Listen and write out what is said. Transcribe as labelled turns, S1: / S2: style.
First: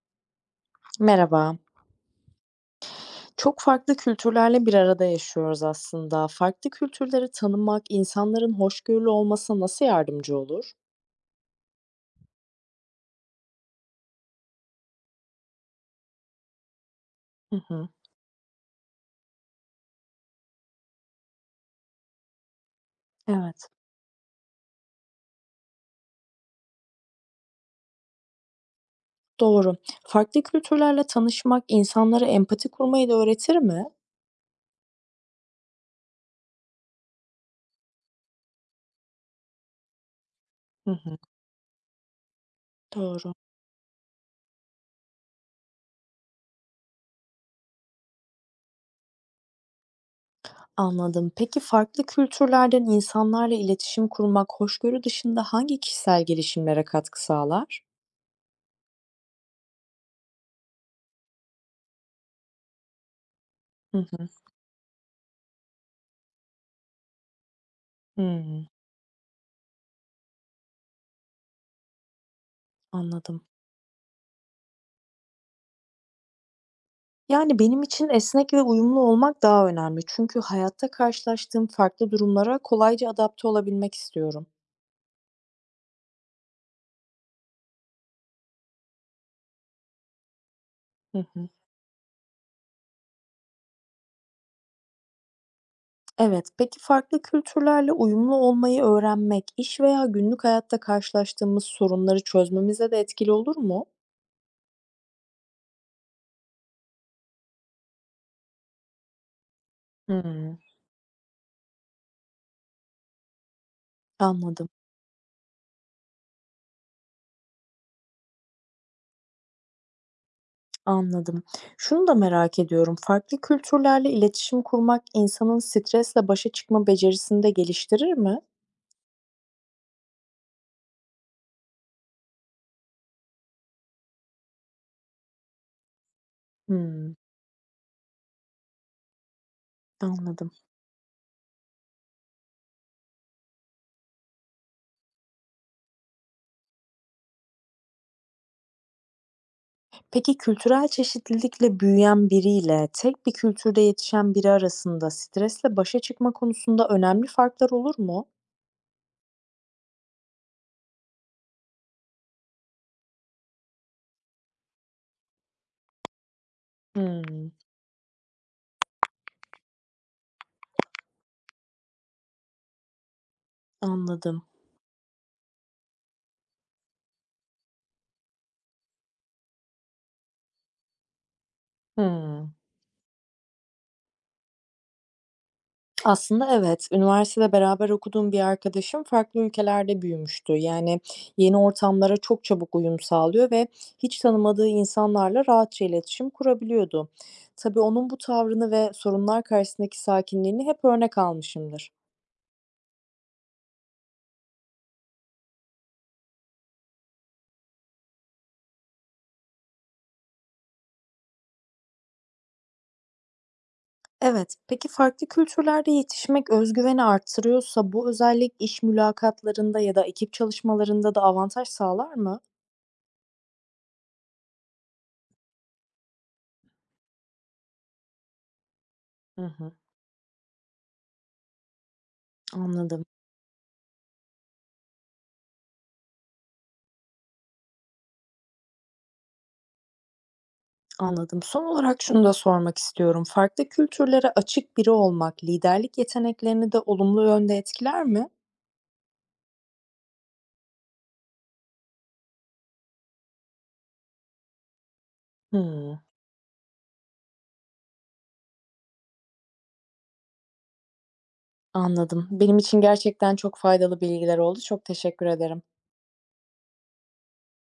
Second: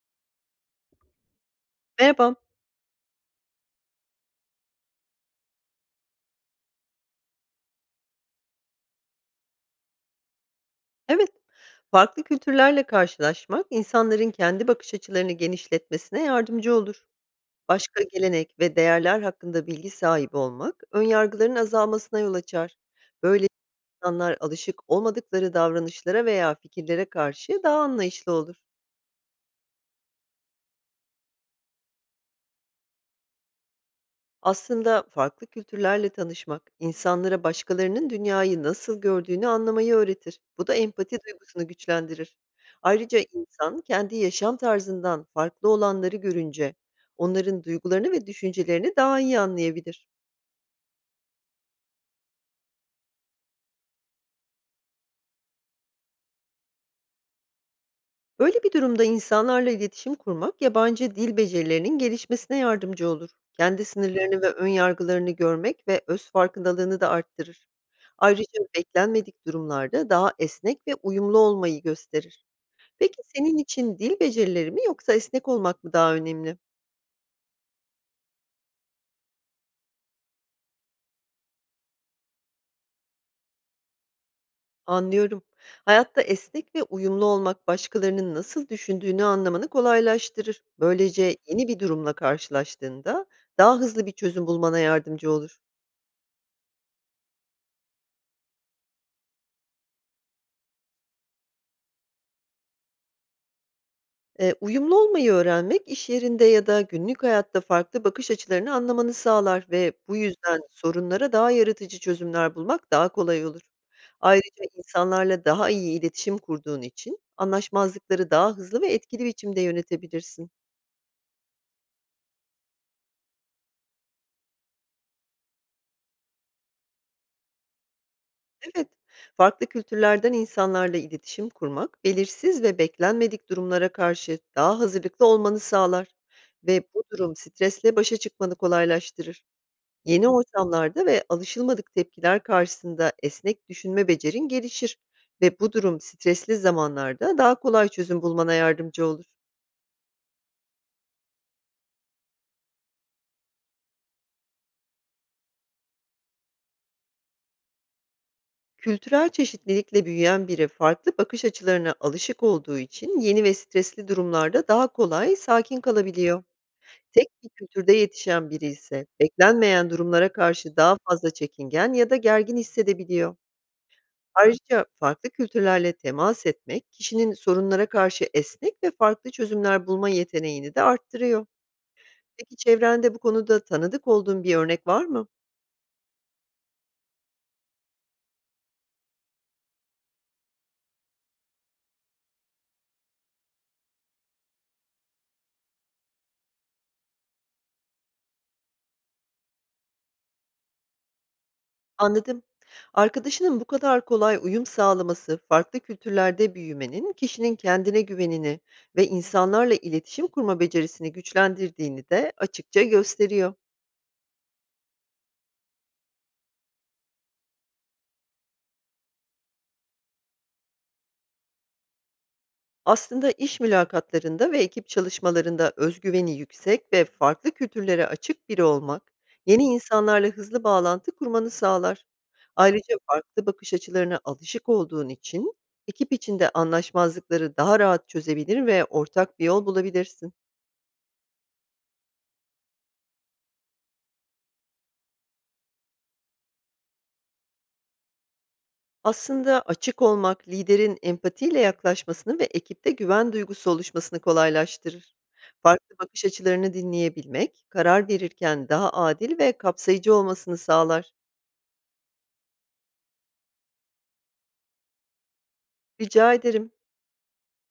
S1: Merhaba.
S2: Merhaba.
S1: Çok farklı kültürlerle bir arada yaşıyoruz aslında. Farklı kültürleri tanımak insanların hoşgörülü olmasına nasıl yardımcı olur?
S2: Evet, farklı kültürlerle karşılaşmak insanların kendi bakış açılarını genişletmesine yardımcı olur.
S1: Hı hı.
S2: Başka gelenek ve değerler hakkında bilgi sahibi olmak, önyargıların azalmasına yol açar. Böyle
S1: Evet,
S2: insanlar alışık olmadıkları davranışlara veya fikirlere karşı daha anlayışlı olur.
S1: doğru. Farklı kültürlerle tanışmak insanlara empati kurmayı da öğretir mi?
S2: Aslında farklı kültürlerle tanışmak, insanlara başkalarının dünyayı nasıl gördüğünü anlamayı öğretir. Bu da
S1: Hı hı.
S2: empati duygusunu güçlendirir. Ayrıca
S1: Doğru.
S2: insan kendi yaşam tarzından farklı olanları görünce onların duygularını ve düşüncelerini daha iyi anlayabilir.
S1: Anladım. Peki farklı kültürlerden insanlarla iletişim kurmak hoşgörü dışında hangi kişisel gelişimlere katkı sağlar?
S2: Böyle bir durumda insanlarla iletişim kurmak yabancı dil becerilerinin gelişmesine yardımcı olur. Kendi
S1: Hı hı.
S2: sınırlarını ve ön yargılarını görmek ve öz farkındalığını da arttırır. Ayrıca
S1: Hmm,
S2: beklenmedik durumlarda daha esnek ve uyumlu olmayı gösterir. Peki
S1: anladım.
S2: senin için dil becerileri mi yoksa esnek olmak mı daha önemli?
S1: Yani, benim için esnek ve uyumlu olmak daha önemli. Çünkü hayatta karşılaştığım farklı durumlara kolayca adapte olabilmek istiyorum.
S2: Anlıyorum. Hayatta esnek ve uyumlu olmak başkalarının nasıl düşündüğünü anlamanı kolaylaştırır.
S1: Hı
S2: Böylece
S1: hı.
S2: yeni bir durumla karşılaştığında daha hızlı bir çözüm bulmana yardımcı olur.
S1: Evet, peki farklı kültürlerle uyumlu olmayı öğrenmek, iş veya günlük hayatta karşılaştığımız sorunları çözmemize de etkili olur mu?
S2: Uyumlu olmayı öğrenmek, iş yerinde ya da günlük hayatta farklı bakış açılarını anlamanı sağlar ve bu
S1: Hımm.
S2: yüzden sorunlara daha yaratıcı çözümler bulmak daha kolay olur. Ayrıca
S1: Anladım,
S2: insanlarla daha iyi iletişim kurduğun için anlaşmazlıkları daha hızlı ve etkili biçimde yönetebilirsin.
S1: anladım. Şunu da merak ediyorum, farklı kültürlerle iletişim kurmak insanın stresle başa çıkma becerisini de geliştirir mi?
S2: Evet, farklı kültürlerden insanlarla iletişim kurmak, belirsiz ve beklenmedik durumlara karşı daha hazırlıklı olmanı sağlar ve bu
S1: Hımm,
S2: durum stresle başa çıkmanı kolaylaştırır. Yeni
S1: anladım.
S2: ortamlarda ve alışılmadık tepkiler karşısında esnek düşünme becerin gelişir ve bu durum stresli zamanlarda daha kolay çözüm bulmana yardımcı olur.
S1: Peki kültürel çeşitlilikle büyüyen biriyle tek bir kültürde yetişen biri arasında stresle başa çıkma konusunda önemli farklar olur mu?
S2: Kültürel çeşitlilikle büyüyen biri farklı bakış açılarına alışık olduğu için yeni ve stresli durumlarda daha kolay sakin kalabiliyor. Tek bir
S1: Hımm,
S2: kültürde yetişen biri ise beklenmeyen durumlara karşı daha fazla çekingen ya da gergin hissedebiliyor.
S1: anladım.
S2: Ayrıca farklı kültürlerle temas etmek, kişinin sorunlara karşı esnek ve farklı çözümler bulma yeteneğini de arttırıyor.
S1: Hımm.
S2: Peki çevrende bu konuda tanıdık olduğun bir örnek var mı?
S1: Aslında evet, üniversitede beraber okuduğum bir arkadaşım farklı ülkelerde büyümüştü. Yani yeni ortamlara çok çabuk uyum sağlıyor ve hiç tanımadığı insanlarla rahatça iletişim kurabiliyordu. Tabii onun bu tavrını ve sorunlar karşısındaki sakinliğini hep örnek almışımdır.
S2: Anladım. Arkadaşının bu kadar kolay uyum sağlaması, farklı kültürlerde büyümenin kişinin kendine güvenini ve insanlarla iletişim kurma becerisini güçlendirdiğini de açıkça gösteriyor.
S1: Evet, peki farklı kültürlerde yetişmek özgüveni artırıyorsa bu özellik iş mülakatlarında ya da ekip çalışmalarında da avantaj sağlar mı?
S2: Aslında iş mülakatlarında ve ekip çalışmalarında özgüveni yüksek ve farklı kültürlere açık biri olmak,
S1: Hı
S2: yeni
S1: hı.
S2: insanlarla hızlı bağlantı kurmanı sağlar. Ayrıca
S1: Anladım,
S2: farklı bakış açılarına alışık olduğun için ekip içinde anlaşmazlıkları daha rahat çözebilir ve ortak bir yol bulabilirsin.
S1: anladım. Son olarak şunu da sormak istiyorum. Farklı kültürlere açık biri olmak liderlik yeteneklerini de olumlu yönde etkiler mi?
S2: Aslında açık olmak liderin empatiyle yaklaşmasını ve ekipte güven duygusu oluşmasını kolaylaştırır.
S1: Hmm.
S2: Farklı bakış açılarını dinleyebilmek, karar verirken daha adil ve kapsayıcı olmasını sağlar.
S1: Anladım. Benim için gerçekten çok faydalı bilgiler oldu. Çok teşekkür ederim.
S2: Rica ederim.